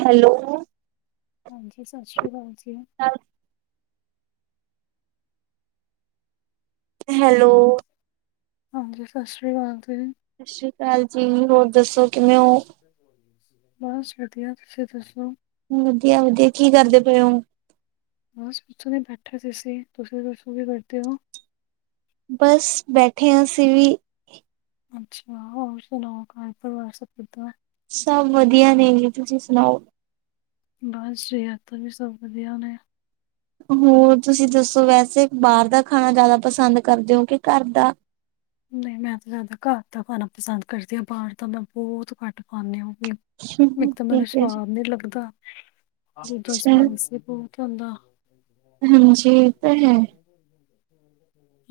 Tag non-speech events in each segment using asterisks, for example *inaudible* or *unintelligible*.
*inaudible* Hello ਹਾਂਜੀ, ਸਤਿ ਸ਼੍ਰੀ ਅਕਾਲ ਜੀ। ਹੈਲੋ ਹਾਂਜੀ, ਸਤਿ ਸ਼੍ਰੀ ਅਕਾਲ ਜੀ। ਸਤਿ ਸ਼੍ਰੀ ਅਕਾਲ ਜੀ ਹੋਰ ਦੱਸੋ ਕਿਵੇਂ ਔਂ? ਬਸ ਵਧੀਆ ਤੁਸੀਂ ਦੱਸੋ। ਵਧੀਆ-ਵਧੀਆ ਕੀ ਕਰਦੇ ਪਏ ਹੋ ਬਸ ਕੁਛ ਨਹੀ ਬੈਠਾ ਸੀ ਅਸੀ ਤੁਸੀ ਵੀ ਦਸੋ ਕਿ ਬੈਠੇ ਹੋ ਬਸ ਬੈਠੇ ਹਾਂ ਅਸੀਂ ਵੀ ਅੱਛਾ ਹੋਰ ਸੁਣਾਓ ਘਰ ਪਰਿਵਾਰ ਸਬ ਕਿੱਦਾਂ ਸਭ ਵਧੀਆ ਨੇਂ, ਜੀ ਤੁਸੀਂ ਸੁਣਾਓ। ਬਸ ਸੇ ਅਤਵੀ ਸਭ ਵਧੀਆ ਮੈਂ ਹੋਰ ਤੁਸੀਂ ਦੱਸੋ ਵੈਸੇ ਬਾਹਰ ਦਾ ਖਾਣਾ ਜ਼ਿਆਦਾ ਪਸੰਦ ਕਰਦੇ ਹੋ ਕੇ ਘਰ ਦਾ ਨਹੀਂ ਮੈਂ ਤਾਂ ਜ਼ਿਆਦਾ ਘਰ ਦਾ ਖਾਣਾ ਪਸੰਦ ਕਰਦੀ ਹਾਂ ਬਾਹਰ ਤਾਂ ਮੈਂ ਬਹੁਤ ਘੱਟ ਖਾਂਦੀ ਹੋ ਵੀ ਇਕ ਤਾਂ ਠੀਕ ਮੈਨੂੰ ਹੈ ਜੀ, ਸਵਾਦ ਨੀ ਲੱਗਦਾ ਦੂਜਾ ਅੱਛਾ ਸਪੰਗਸ ਹੋ ਕੇ ਆਉਂਦਾ ਹਾਂਜੀ ਇਹ ਤਾਂ ਹੈ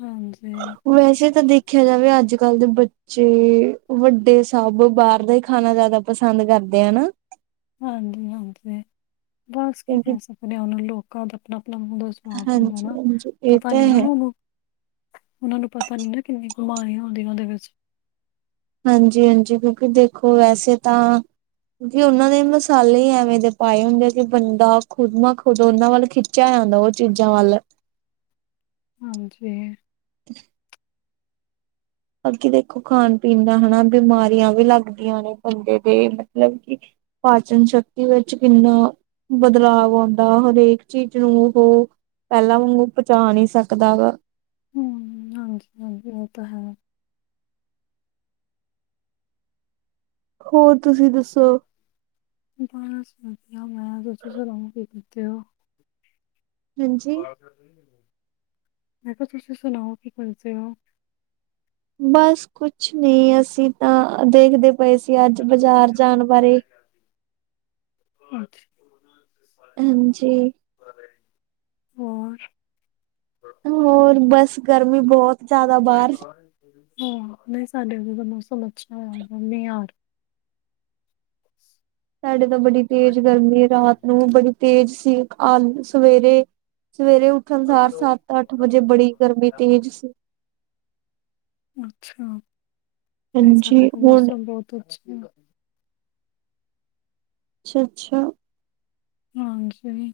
*inaudible* ਹਾਂਜੀ ਵੈਸੇ ਤਾਂ ਦੇਖਿਆ ਜਾਵੇ ਅੱਜ ਕੱਲ ਦੇ ਬੱਚੇ ਜੀ ਵੱਡੇ ਸਭ ਬਾਹਰ ਦਾ ਹੀ ਖਾਣਾ ਜ਼ਿਆਦਾ ਪਸੰਦ ਕਰਦੇ ਹਨਾ ਹਾਂਜੀ-ਹਾਂਜੀ ਬਸ ਕੀ ਕਿਉਂਕਿ ਕਹਿ ਸਕਦੇ ਹਾਂ ਉਹ ਲੋਕਾਂ ਦਾ ਆਪਣਾ-ਆਪਣਾ ਮੂੰਹ ਦਾ ਸਵਾਦ ਹੁੰਦਾ ਨਾ ਹਾਂਜੀ-ਹਾਂਜੀ ਇਹ ਪਤਾ ਨੀ ਤਾਂ ਨਾ ਹੈ। ਉਹਨੂੰ ਉਹਨਾਂ ਨੂੰ ਪਤਾ ਨੀ ਨਾ ਕਿੰਨੀ ਬਿਮਾਰੀਆਂ ਆਉਂਦੀਆਂ ਉਹਦੇ ਵਿੱਚ ਹਾਂਜੀ-ਹਾਂਜੀ ਕਿਉਂਕਿ ਦੇਖੋ ਵੈਸੇ ਤਾਂ ਜੇ ਉਹਨਾਂ ਨੇ ਮਸਾਲੇ ਐਵੇਂ ਦੇ ਪਾਏ ਹੁੰਦੇ ਕਿ ਬੰਦਾ ਖੁਦਮ ਖੁੱਦ ਉਹਨਾਂ ਵੱਲ ਖਿੱਚ ਖਿੱਚਿਆ ਉਹ ਚੀਜ਼ਾਂ ਵੱਲ ਹਾਂਜੀ। ਅੱਗੇ ਦੇਖੋ ਖਾਣ ਪੀਣ ਦਾ ਹਨਾ ਬਿਮਾਰੀਆਂ ਵੀ ਲੱਗਦੀਆਂ ਨੇ ਬੰਦੇ ਦੇ ਮਤਲਬ ਕਿ ਪਾਚਨ ਸ਼ਕਤੀ ਵਿੱਚ ਕਿੰਨਾ ਬਦਲਾਵ ਆਉਂਦਾ ਹਰੇਕ ਚੀਜ਼ ਨੂੰ ਉਹੋ ਪਹਿਲਾਂ ਵਾਂਗੂੰ ਬਚਾ ਨੀ ਸਕਦਾ ਵਾ ਹੂ ਹਾਂਜੀ, ਹਾਂਜੀ ਇਹ ਤਾਂ ਹੈ। ਹੋਰ ਤੁਸੀਂ ਦੱਸੋ? ਬਸ ਮੇ ਸੁਤੀ ਹਾ ਰਾਊਂਡ ਕੀ ਕੀਤੇ ਹੋ। ਹਾਂਜੀ। ਮੈਂ ਕਿਹਾ ਤੁਸੀਂ ਸੁਣਾਓ ਕੀ ਕਰ ਦੇ ਹੋ। ਬਸ ਕੁਛ ਨਹੀਂ ਅਸੀਂ ਤਾਂ ਦੇਖਦੇ ਪਏ ਸੀ ਅੱਜ ਬਜ਼ਾਰ ਜਾਣ ਬਾਰੇ ਅੱਛਾ। ਹਾਂਜੀ ਹੋਰ। ਹੋਰ ਬਸ ਗਰਮੀ ਬਹੁਤ ਜ਼ਿਆਦਾ ਬਾਹਰ ਹਾਂ ਨਹੀਂ ਸਾਡੇ ਉਦ ਦਾ ਮੌਸਮ ਅੱਛਾ ਆ ਮੀਂਹ ਆ ਬਸ ਤੁਹਾਡੇ ਤਾਂ ਬੜੀ ਤੇਜ਼ ਗਰਮੀ ਰਾਤ ਨੂੰ ਬੜੀ ਤੇਜ਼ ਸੀ ਆ ਸਵੇਰੇ, ਸਵੇਰੇ ਉਠ ਉੱਠਣ ਸਾਰ ਸੱਤ ਅੱਠ ਵਜੇ ਬੜੀ ਗਰਮੀ ਤੇਜ਼ ਸੀ। ਅੱਛਾ ਨਹੀਂ ਹਾਂਜੀ ਸਾਡੇ ਤੇ ਹੁਣ ਮੌਸਮ ਬਹੁਤ ਅੱਛਾ ਹੈ। ਅੱਛਾ, ਅੱਛਾ ਹਾਂਜੀ।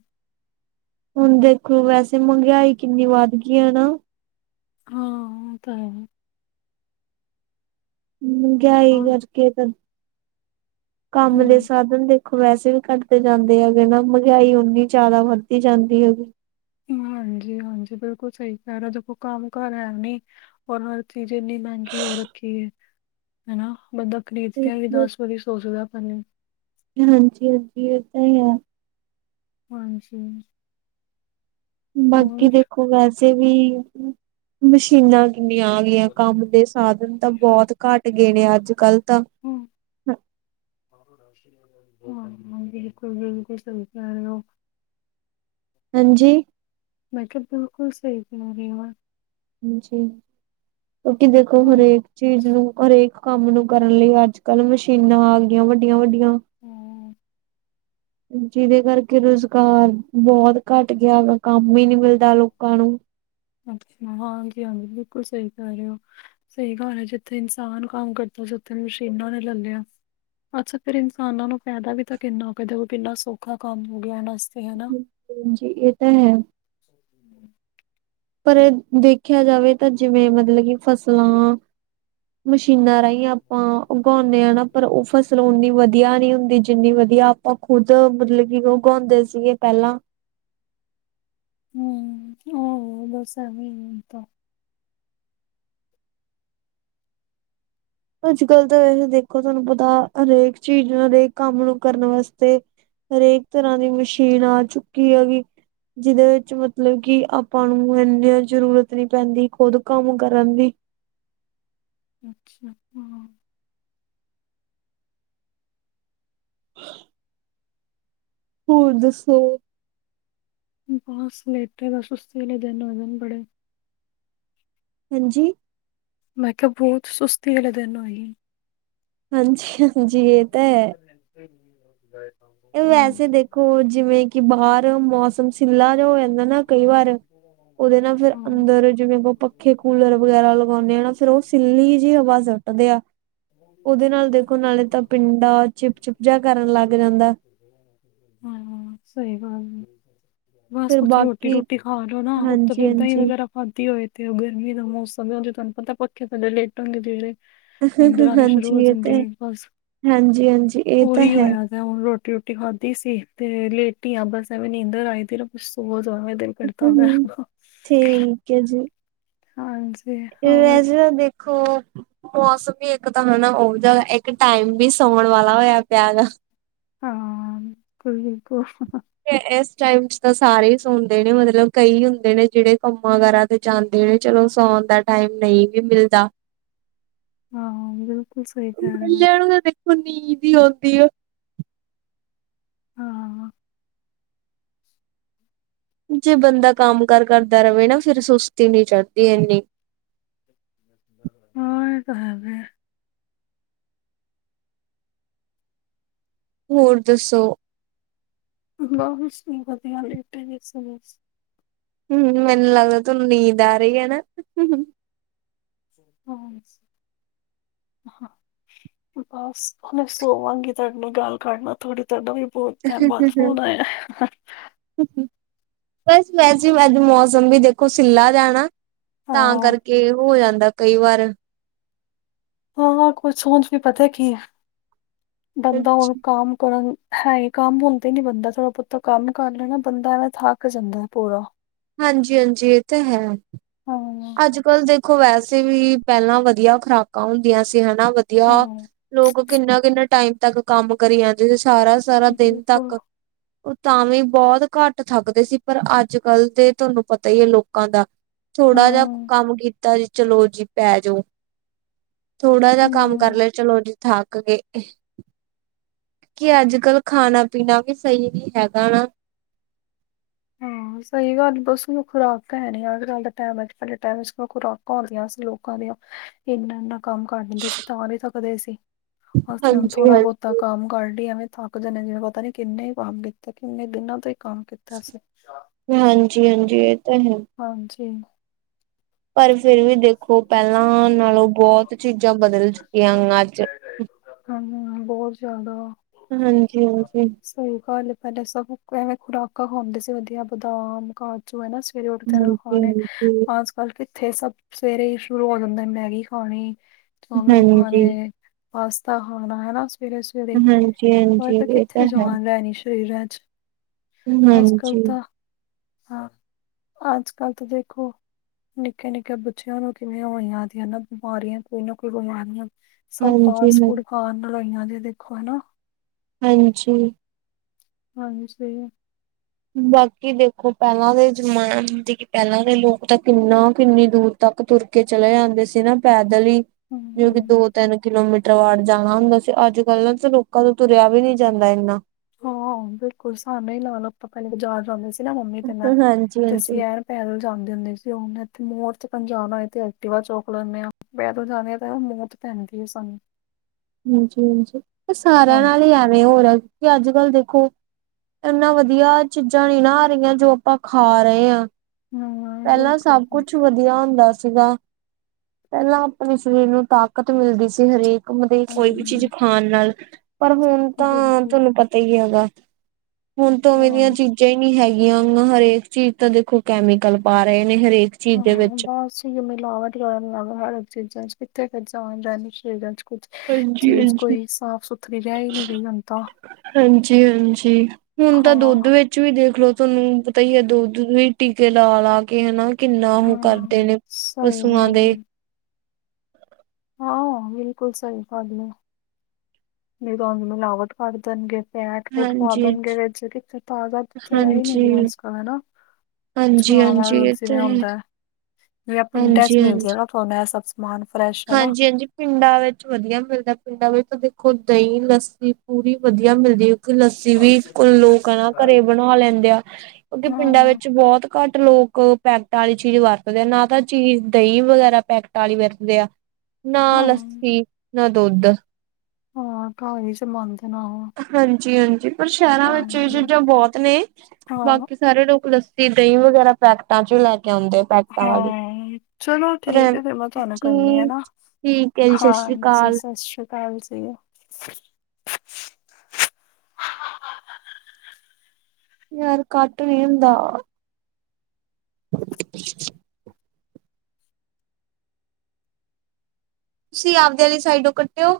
ਹੁਣ ਦੇਖੋ ਵੈਸੇ ਮਹਿੰਗਾਈ ਕਿੰਨੀ ਵੱਧ ਗਈ ਹੈਨਾ। ਹਾਂ ਉਹ ਤਾਂ ਹੈ। ਮਹਿੰਗਈ ਹਾਂ ਕਰਕੇ ਤਾਂ ਕੰਮ ਦੇ ਹਮ ਸਾਧਨ ਦੇ ਵੈਸੇ ਵੀ ਘੱਟਦੇ ਜਾਂਦੇ ਹੈਗੇ ਨਾ, ਮਹਿੰਗਾਈ ਉਨੀ ਜ਼ਿਆਦਾ ਵੱਦੀ ਜਾਂਦੀ ਹੈਗੀ। ਹਾਂਜੀ, ਹਾਂਜੀ ਬਿਲਕੁਲ ਸਹੀ ਕਹਿ ਰਿਹਾ ਹੋ ਕੰਮ ਕਾਰ ਹੈਨੀ। ਚੀਜ਼ ਇੰਨੀ ਮਹਿੰਗੀ ਹੋ ਰੱਖੀ ਹੈ ਹਨਾ ਬੰਦਾ ਖਰੀਦ ਆਂ ਵੀ ਦਸ ਵਾਰੀ ਸੋਚਦਾ ਪਹਿਲੇ ਹਾਂਜੀ, ਹਾਂਜੀ ਇਹ ਤਾਂ ਹੀ ਹੈ। ਹਾਂਜੀ। ਬਾਕੀ ਦੇਖੋ ਵੈਸੇ ਵੀ, ਮਸ਼ੀਨਾਂ ਕਿੰਨੀਆਂ ਆ ਗਈਆਂ। ਕੰਮ ਦੇ ਸਾਧਨ ਤਾਂ, ਬਹੁਤ ਘੱਟ ਗਏ ਨੇ, ਅੱਜ ਕੱਲ ਤਾਂ ਹਾਂ, ਬਿਲਕੁਲ- ਬਿਲਕੁਲ, ਸਹੀ ਕੇ ਰਹੇ ਹੋ। ਹਾਂਜੀ। ਮੈਂ ਕਿਹਾ, ਬਿਲਕੁਲ ਸਹੀ, ਕਹਿ ਰਹੇ ਹੋ। ਹਾਂਜੀ, ਕਿਉਂਕਿ ਦੇਖੋ, ਹਰੇਕ ਚੀਜ਼ ਨੂੰ। ਹਰੇਕ ਕੰਮ ਨੂੰ ਕਰਨ ਲਈ। ਅੱਜ ਕੱਲ, ਮਸ਼ੀਨਾਂ ਆ ਗਈਆਂ। ਵੱਡੀਆਂ-ਵੱਡੀਆਂ। ਜਿਹਦੇ ਕਰਕੇ, ਰੁਜ਼ਗਾਰ ਬਹੁਤ ਘੱਟ ਗਿਆ ਵਾ। ਕੰਮ ਹੀ ਨਹੀਂ ਮਿਲਦਾ ਅੱਛਾ। ਲੋਕਾਂ ਨੂੰ ਹਾਂਜੀ- ਹਾਂਜੀ, ਬਿਲਕੁਲ ਸਹੀ ਕਰ ਰਹੇ ਹੋ। ਸਹੀ ਗਲ ਹੈ। ਜਿੱਥੇ ਇਨਸਾਨ ਕੰਮ ਕਰਦਾ ਸੀ। ਉੱਥੇ ਮਸ਼ੀਨਾਂ ਨੇ, ਲੈ ਲਿਆ। ਅੱਛਾ ਫੇਰ, ਇਨਸਾਨਾਂ ਨੂੰ ਫਾਇਦਾ ਵੀ ਤਾਂ ਕਿੰਨਾ ਕ, ਦੇਔ ਕਿੰਨਾ ਸੌਖਾ ਕੰਮ, ਹੋ ਗਿਆ ਇਹਨਾਂ ਵਾਸਤੇ ਹਨਾ। ਹਾਂਜੀ, ਇਹ ਤਾਂ ਹੈ। *inaudible* ਪਰ ਅ ਦੇਖਿਆ ਜਾਵੇ ਤਾਂ, ਜਿਵੇਂ ਮਤਲਬ ਕਿ ਫਸਲਾਂ ਮਸ਼ੀਨਾਂ ਰਾਹੀਂ ਆਪਾਂ, ਉਗਾਉਂਦੇ ਹਾਂ ਨਾ। ਪਰ ਉਹ ਫਸਲ, ਉਨੀ ਵਧੀਆ ਨੀ ਹੁੰਦੀ। ਜਿੰਨੀ ਵਧੀਆ ਆਪਾਂ ਖੁੱਦ, ਮਤਲਬ ਕਿ ਉਗਾਉਂਦੇ ਸੀਗੇ ਪਹਿਲਾਂ। ਹਖੰ। ਔ ਹੋ, ਦਸ ਐਵੀ ਹੀ ਹੈ। ਅੱਜ ਕੱਲ ਤਾਂ *unintelligible* ਦੇਖੋ ਤੁਹਾਨੂੰ ਪਤਾ, ਹਰ ਇਕ ਚੀਜ਼ ਨੂੰ, ਹਰੇਕ ਕੰਮ ਨੂੰ ਕਰਨ ਵਾਸਤੇ। ਹਰ ਇਕ ਤਰਾਂ, ਦੀ ਮਸ਼ੀਨ ਆ ਚੁੱਕੀ ਹੈਗੀ। ਜਿਹਦੇ ਵਿੱਚ ਮਤਲਬ ਕਿ, ਆਪਾਂ ਨੂੰ ਏਨੀ ਜ਼ਰੂਰਤ ਨਹੀ ਪੈਂਦੀ, ਖੁਦ ਕੰਮ ਕਰਨ ਦੀ। ਅੱਛਾ, ਹਾ। *unintelligible* ਹੋਰ ਦੱਸੋ? ਬਸ ਲੈਟੇ ਰਹੋ। ਸੁਸਤੀ ਦੇ ਦਿਨ ਹੋ ਗਏ ਨੇ। ਬੜੇ ਹਾਂਜੀ। ਮੈਂ ਕਿਹਾ, ਬਹੁਤ ਸੁਸਤੀ, ਵਾਲੇ ਦਿਨ ਹੋਈ। ਹਾਂਜੀ-ਹਾਂਜੀ ਇਹ ਤਾ ਹੈ। *unintelligible* ਇਹ ਹਾਂ। ਵੈਸੇ ਦੇਖੋ, ਜਿਵੇਂ ਕਿ ਬਾਹਰ, ਮੌਸਮ ਸਿੱਲਾ ਜਿਹਾ, ਹੋ ਜਾਂਦਾ ਨਾ ਕਈ ਵਾਰ। ਉਹਦੇ ਨਾਲ ਫੇਰ, ਅੰਦਰ ਜਿਵੇਂ ਪੱਖੇ, ਕੂਲਰ ਵਗੈਰਾ ਲਗਾਉਂਦੇ ਆ ਨਾ। ਫੇਰ ਉਹ ਸਿੱਲੀ ਜਿਹੀ *unintelligible* *unintelligible* ਉਹਦੇ ਨਾਲ ਦੇਖੋ, ਨਾਲੇ ਤਾਂ ਪਿੰਡਾਂ, ਚਿਪ-ਚਿਪ ਜਿਹਾ ਕਰਨ ਲੱਗ ਜਾਂਦਾ। ਹਾਂ- ਹਾਂ, ਸਹੀ ਗੱਲ ਏ। ਫਿਰ ਕੁੱਛ ਬਾਕੀ ਰੋਟੀ-ਰੋਟੀ, ਖਾ ਲਓ ਨਾ। ਉਤੈ ਹਾਂਜੀ ਦੀ ਦਹੀ ਹਾਂਜੀ ਵਗੈਰਾ ਵੱਧਦੀ ਹੋਏ। ਤੇ ਉਹ ਗਰਮੀ ਦਾ ਮੌਸਮ ਵੇਂ। ਉਤੋ ਤੁਹਾਨੂੰ ਪਤਾ ਪੱਖੇ ਥੱਲੇ, ਲੇਟਣ ਦੀ ਦੇਰ ਏ। ਨਿੰਦਰ ਆਉਣੀ, ਸ਼ੁਰੂ ਹੋ ਹਾਂਜੀ ਇਹ ਤੇ ਜਾਂਦੀ। ਬਸ ਹਾਂਜੀ ਹਾਂਜੀ ਇਹ ਤਾਂ ਉਹੀ ਹੈ ਹੋਇਆ। ਮੈਂ, ਹੁਣ ਰੋਟੀ- ਰੋਟੀ, ਖਾਧੀ ਸੀ। ਤੇ ਲੇਟੀ ਆ ਬਸ, ਐਵੇਂ ਨੀਂਦਰ ਆਈ ਤੇ, ਬ ਸੋ ਜਾਓ ਏਵੇ ਦਿਲ ਕਰਦਾ ਪਿਆ ਹਮ ਹੇਗ। ਠੀਕ ਹਾਂਜੀ। ਹੋਰ ਲੇਜਾ ਦੇਖੋ ਮੌਸਮ ਵੀ, ਇੱਕ ਤਾਂ ਹਨਾ, ਉਹ ਜ ਇੱਕ ਟਾਈਮ ਵੀ, ਸੌਣ ਵਾਲਾ ਹੋਇਆ ਪਿਆ ਹੈਗਾ। ਹਾਂ, ਬਿਲਕੁੱਲ-ਬਿਲਕੁੱਲ। ਇਸ ਟਾਈਮ ਚ ਤਾਂ, ਸਾਰੇ ਹੀ ਸੁਣਦੇ ਨੇ। ਮਤਲਬ ਕਈ ਹੁੰਦੇ ਨੇ, ਜਿਹੜੇ ਕੰਮਾਂ ਕਾਰਦੇ ਜਾਂਦੇ ਨੇ। ਚਲੋ ਸੋਹਣ ਦਾ, ਟਾਈਮ ਨਹੀਂ ਵੀ ਮਿਲਦਾ। ਹਾਂ ਬਿਲਕੁਲ ਸਹੀ ਕਹਿ ਰਹੇ ਹੋ ਕੱਲਿਆਂ ਨੂੰ ਤਾਂ, ਦੇਖੋ ਨੀਂਦ ਹੀ ਆਉਂਦੀਉਂ। ਹਾਂ। ਜੇ ਬੰਦਾ, ਕੰਮ- ਕਾਰ, ਕਰਦਾ ਰਹੇ ਨਾ। ਫੇਰ ਸੁਸਤੀ ਨੀ ਚੜਦੀ। ਇੰਨੀ। ਹਾਂ ਏਤਾਂ ਹੈ। ਵੇ ਹੋਰ ਦੱਸੋ।? *unintelligible* ਹੂੰ, ਉਂ ਮੈਨੂੰ ਲੱਗਦਾ ਤੁਹਾਨੂੰ ਨੀਂਦ ਆ ਰਹੀ ਆ, ਨਾ? *unintelligible* ਬਸ, ਹੁਣ ਸੋਵਾਂਗੀ ਤੁਹਾਡੇ ਨਾਲ ਗੱਲ ਕਰਲਾ ਥੋੜੀ। ਤੁਹਾਡਾ ਵੀ, ਬਹੁਤ ਟਾਇਮ ਬਾਦ ਫ਼ੋਨ ਆਇਆ। ਬਸ ਵੈਸੇ, ਅੱਜ ਮੌਸਮ ਵੀ ਦੇਖੋ, ਸਿੱਲਾ ਜਾ ਰੈਣਾ। ਤਾਂ ਹਾਂ ਕਰਕੇ। ਕੇ, ਹੋ ਜਾਂਦਾ ਕਈ ਵਾਰ। ਹਾਂ-ਹਾਂ ਕੁਝ, ਓਂਝ ਵੀ ਪਤਾ ਕੀ ਹੈ, ਬੰਦਾ ਹੋਨ ਹਾਂਜੀ ਕੰਮ ਕਰਨ ਹਾਏ, ਕੰਮ ਹੁੰਦੇ ਨੀ ਬੰਦਾ ਥੋੜਾ-ਬਹੁਤਾ ਕੰਮ ਕਰ ਲਏ ਨਾ ਬੰਦਾ ਐਵੇਂ ਥੱਕ ਜਾਂਦਾ, ਪੂਰਾ। ਹਾਂਜੀ-ਹਾਂਜੀ ਇਹ ਤੇ ਹੈ। ਹਾਂ, ਅ ਅੱਜ-ਕੱਲ ਦੇਖੋ ਵੈਸੇ ਵੀ, ਪਹਿਲਾਂ ਵਧੀਆ ਖੁਰਾਕਾਂ ਹੁੰਦੀਆਂ ਸੀ, ਹੇਨਾ ਵਧੀਆ ਹਾਂ। ਲੋਕ ਕਿੰਨਾ-ਕਿੰਨਾ ਟਾਈਮ ਤੱਕ ਕੰਮ ਕਰੀ ਜਾਂਦੇ ਸੀ, ਸਾਰਾ-ਸਾਰਾ ਦਿਨ ਬਿਲਕੁਲ, ਤੱਕ। ਉਹ ਤਾਂ ਵੀ, ਬਹੁਤ ਘੱਟ ਥੱਕਦੇ ਸੀ। ਪਰ ਅੱਜ-ਕੱਲ ਤੇ ਤੁਹਾਨੂੰ ਪਤਾ ਹੀ ਹੈ ਲੋਕਾਂ ਦਾ। ਥੋੜ੍ਹਾ ਜਿਹਾ ਹੂੰ, ਕੰਮ ਕੀਤਾ ਜੀ ਚਲੋ ਜੀ, ਪੈਜੋ। ਥੋੜਾ ਜਿਹਾ ਕੰਮ ਕਰ ਹੂੰ। ਲਇਆ, ਚਲੋ ਜੀ ਥਾੱਕ ਗਏ। ਕਿ ਅੱਜ-ਕੱਲ, ਖਾਣਾ-ਪੀਣਾ ਵੀ ਸਹੀ ਨੀ ਹੈਗਾ ਨਾ। ਹਾਂ, ਸਹੀ ਗੱਲ ਬਸ ਖੁਰਾਕਾ ਹੈਨੀ, ਅੱਜ-ਕੱਲ ਦਾ ਟਾਈਮ ਵਿੱਚ, ਅੱਗੇ ਟਾਇਮ'ਚ ਖੁਰਾਕ *unintelligible* ਸੀ ਲੋਕਾਂ ਦੀਆਂ ਇੰਨਾ-ਇੰਨਾ ਕੰਮ ਕਰ ਲੀਂਦੇ ਸੀ ਤਾਂ ਨੀ ਥੱਕਦੇ ਸੀ, ਅਸੀਂ ਹੁਣ ਹਾਂਜੀ ਥੋੜ੍ਹਾ-ਬਹੁਤ ਤਾਂ ਹਾਂਜੀ ਕੰਮ ਕਰ ਲਈਏ ਐਵੇਂ ਥੱਕ ਜਾਂਨੇ ਜਿਵੇਂ ਪਤਾ ਨੀ, ਕਿੰਨੇ ਹੀ ਕੰਮ ਕੀਤੇ, ਕਿੰਨੇ ਦਿਨਾਂ ਦਾ ਹੀ ਕੰਮ ਕੀਤਾ ਅਸੀਂ। ਹਾਂ ਹਾਂਜੀ-ਹਾਂਜੀ, ਇਹ ਤਾ ਹੈ। ਹਾਂਜੀ। ਪਰ ਫਿਰ ਵੀ ਦੇਖੋ, ਪਹਿਲਾਂ ਨਾਲੋਂ ਬਹੁਤ ਚੀਜ਼ਾਂ ਬਦਲ ਚੁੱਕੀਆਂ ਨ, ਅੱਜ। ਹਾਂਜੀ, ਹਾਂ ਬਹੁਤ ਜ਼ਿਆਦਾ। ਹਾਂਜੀ-ਹਾਂਜੀ। ਸਹੀ ਗੱਲ ਏ, ਪਹਿਲਾ ਸਭ ਐਵੇਂ ਖੁਰਾਕਾਂ ਖਾਂਦੇ ਸੀ, ਵਧੀਆ ਬਦਾਮ, ਕਾ ਜੁ ਹੈ ਨਾ, ਸਵੇਰੇ ਉੱਠਦਿਆਂ ਨੂੰ ਖਾਣੇ, ਹਾਂਜੀ ਅੱਜ-ਕੱਲ ਕਿੱਥੇ ਸਭ ਸਵੇਰੇ ਹੀ ਸ਼ੁਰੂ ਹੋ ਜਾਂਦੇਨ ਮੈਗੀ ਖਾਣੀ, ਚਾਉਮੀਨ ਹਾਂਜੀ ਖਾਣੇ, ਪਾਸਤਾ ਖਾਣਾ ਹਨਾ ਸਵੇਰੇ-ਸਵੇਰੇ, ਹਾਂਜੀ ਔਰ, ਹਾਂਜੀ ਫਿਰ ਇਹ ਕਿੱਥੇ ਤਾਂ ਹੈ ਜਾਨ ਰਹਿਣੀ ਸਰੀਰਾਂ 'ਚ। ਅੱਜ ਕੱਲ ਹਾਂਜੀ। ਤਾਂ ਹਾਂ, ਅੱਜ-ਕੱਲ ਤਾ ਦੇਖੋ ਨਿੱਕੇ-ਨਿੱਕੇ ਬੱਚਿਆਂ ਨੂੰ ਕਿਵੇਂ ਹੋਈ ਆਦੀਆਂ ਨਾ ਬਿਮਾਰੀਆਂ, ਕੋਈ ਨਾ ਕੋਈ ਬਿਮਾਰੀਆਂ। ਸਭ ਹਾਂਜੀ ਹਾਂ ਫਾਸਟ-ਫੂਡ ਖਾਣ ਨਾਲ ਹੋਈਆਂ ਨੇ, ਦੇਖੋ ਹਨਾ। ਹਾਂਜੀ। ਹਾਂਜੀ। ਵਾਕਈ ਦੇਖੋ, ਪਹਿਲਾਂ ਦੇ ਜਮਾਨ, ਪਹਿਲਾਂ ਦੇ ਲੋਕ ਤਾਂ ਕਿੰਨਾ, ਕਿੰਨੀ ਦੂਰ ਤੱਕ ਤੁਰਕੇ ਚਲੇ ਜਾਂਦੇ ਸੀ ਨਾ, ਪੈਦਲ ਹੀ। ਹੂੰ ਜੋ ਕਿ ਦੋ-ਤਿੰਨ ਕਿਲੋਮੀਟਰ ਵਾਟ ਜਾਣਾ ਹੁੰਦਾ ਸੀ, ਅੱਜ-ਕੱਲ ਨਾ ਲੋਕਾਂ ਤੋਂ ਤੁਰਿਆ ਵੀ ਨੀ ਜਾਂਦਾ ਇੰਨਾ। ਹਾਂ, ਬਿਲਕੁਲ ਸਾਨੂੰ ਲਾਲੋ, ਆਪਾਂ ਕਿੱਥੇ ਬਾਜ਼ਾਰ ਜਾਂਦੇ ਸੀ‌ ਨਾ, ਮੰਮੀ ਤੇ ਮੈਂ, ਹਾਂਜੀ ਤੇ ਅਸੀ ਹਾਂਜੀ ਐਣ ਪੈਦਲ ਜਾਂਦੇ ਹੁੰਦੇ ਸੀ, ਹੁਨ ਇੱਥੇ ਮੋੜ ਤੀਕਣ ਜਾਣਾ ਹੋਏ, ਤਾਂ ਐਕਟੀਵਾ ਚੋੱਕ ਲੈਂਨੇ ਹਾਂ। ਪੈਦਲ ‌ਜਾਂਦਿਆ ਤਾਂ ਮੌਤ ‌ਪੈਂਦੀ ਹੈ, ਸਾਨੂੰ। ਹਾਂਜੀ-ਹਾਂਜੀ, ਆ ਸਾਰਿਆਂ ਹਾਂ ਨਾਲ ਹੀ ਐਵੇਂ ਹੋਰਿਆ। ਕਿ, ਅੱਜ-ਕੱਲ ਦੇਖੋ, ਇਹਨਾਂ ਵਧੀਆ ਚੀਜ਼ਾਂ ਨਹੀਂ ਨਾ ਆ ਰਹੀਆਂ, ਜੋ ਆਪਾਂ ਖਾ ਰਹੇ ਹਾਂ। ਹਾਂ ਪਹਿਲਾਂ ਬਿਲਕੁਲ ਸਭ ਜੀ, ਕੁੱਛ ਵਧ ਵਧੀਆ ਹੁੰਦਾ ਸੀਗਾ, ਪਹਿਲਾਂ ਆਪਣੇ ਸਰੀਰ ਨੂੰ ਤਾਕਤ ਮਿਲਦੀ ਸੀ, ਹਰੇਕ ਕੰਮ ਦੀ, ਕੋਈ ਵੀ ਚੀਜ਼ ਹਾਂ ਖਾਣ ਨਾਲ, ਪਰ ਹੁਣ ਤਾਂ ਬਿਲਕੁਲ ਤੁਹਾਨੂੰ ਪਤ ਏਹੀ ਹੈਗਾ, ਹੁਣ ਤੋਂ ਓਵੇਂ ਦੀਆਂ ਹਾਂਜੀ ਚੀਜ਼ਾਂ ਹੀ ਵੀ ਹੈਗੀਆਂ ਵ ਹਰੇਕ ਚੀਜ਼ ਤਾਂ ਦੇਖੋ ਕੈਮੀਕਲ ਪਾ ਰਹੇ ਨੇ ਹਰੇਕ ਚੀਜ਼ ਦੇ ਹਾਂ ਵਿੱਚ ਬਸ ਹੀ ਮਿਲਾਵਟ ਕਰਨ ਹਰਗ ਚੀਜ਼ਾਂ ਚ ਕਿੱਥੇ ਜਾਨ ਰਹਿ ਗਈ ਚੀਜ਼ਾਂ ਚ ਕੁਛ ਹਾਂਜੀ ਚੀਜ਼ ਹਾਂਜੀ ਕੋਈ ਸਾਫ਼ ਸੁਥਰੀ ਰਹਿ ਹੀ ਨਹੀਂ ਗਈ ਹੁੰਦਾ ਹਾਂਜੀ ਹਾਂਜੀ ਹੁਣ ਤਾਂ ਹਾਂ ਦੁੱਧ ਵਿੱਚ ਵਿੱਚ ਵੀ ਦੇਖਲੋ ਤੁਹਾਨੂੰ ਪਤਾ ਹੀ ਹੈ ਦੁੱਧ ਵੀ ਟੀਕੇ ਲਾ ਲਾ ਕੇ ਹਨਾ ਕਿੰਨਾ ਉਹ ਹਾਂ ਕਰਦੇ ਨੇ, ਸਹੀ ਪਸੂਆਂ ਦੇ। ਹਾਂ, ਹਾਂ, ਬਿਲਕੁਲ ਸਹੀ ਗੱਲ ਏ। ਨਹੀਂ ਤੁਹਾਨੂੰ ਮਿਲਾਵਟ ਕਰ ਦੇਣਗੇ ਫੱਟ ਫੂਟ ਹਾਂਜੀ, ਪਾਉਣਗੇ ਜਿਹੜੇ ਤਾਜ਼ਾ ਦਿਆਂ ਹੀ ਨਹੀਂ ਗ ਹਾਂਜੀ। ਅੱਜ ਕੱਲ ਹਨਾ ਵਾਂ ਹਾਂਜੀ-ਹਾਂਜੀ ਦੁੱਧ ਇਹ ਤਾਂ ਜਿਵੇਂ ਹੈ ਹੁੰਦਾ ਵੀ ਪਿੰਡਾਂ ਚ ਮਿਲ ਜਾ ਨਾ ਥੋੜਾ ਸਭ ਮਾਨ ਫਰਸ਼ ਹਾਂਜੀ ਹਾਂਜੀ ਪਿੰਡਾਂ ਵਿੱਚ ਵਧੀਆ ਮਿਲਦਾ ਪਿੰਡਾਂ ਵਿੱਚ ਦੇਖੋ ਦਹੀਂ ਲੱਸੀ ਪੂਰੀ ਵਧੀਆ ਮਿਲਦੀ ਲੱਸੀ ਵੀ ਲੋਕ ਹਨ ਨਾ ਘਰੇ ਬਣਾ ਲੈਂਦੇ ਆ ਕਿਉਂਕਿ ਪਿੰਡਾਂ ਹਾਂ ਵਿੱਚ ਬਹੁਤ ਘੱਟ ਲੋਕ ਪੈਕਟ ਵਾਲੀ ਚੀਜ਼ ਵਰਤਦੇ ਆ ਨਾ ਤਾਂ ਚੀਜ਼ ਦਹੀਂ ਵਗੈਰਾ ਪੈਕਟ ਵਾਲੀ ਵਰਤਦੇ ਆ ਨਾ ਹਾਂ ਲੱਸੀ ਨਾ ਦੁੱਧ ਹਾਂ ਘਰ ਹੀ ਜਮਾਂਦੇ ਨੇ ਆਹੋ ਹਾਂਜੀ ਹਾਂਜੀ ਪਰ ਸ਼ਹਿਰਾਂ ਵਿੱਚ ਇਹ ਚੀਜ਼ਾਂ ਬਹੁਤ ਨੇ ਹਾਂ ਬਾਕੀ ਸਾਰੇ ਲੋਕ ਲੱਸੀ ਦਹੀਂ ਵਗੈਰਾ ਪੈਕਟਾਂ ਚ ਵੀ ਲੈ ਕੇ ਆਉਂਦੇ ਪੈਕਟਾਂ ਵਾਲੀ ਹਾਂ ਚਲੋ ਪਰ ਠੀਕ ਹੈ ਫੇਰ ਮੈਂ ਤੁਹਾਨੂੰ ਕਦੀ ਹੈ ਜੀ ਠੀਕ ਹੈ ਜੀ ਸਤਿ ਹਾਂ ਸ੍ਰੀ ਜੀ ਅਕਾਲ ਸਤਿ ਸ੍ਰੀ ਅਕਾਲ ਜੀ ਯਾਰ ਕੱਟ ਨੀ ਹੁੰਦਾ *inaudible* ਤੁਸੀਂ ਆਪਦੇ ਵਾਲੀ ਸਾਈਡੋ ਕੱਟਿਓ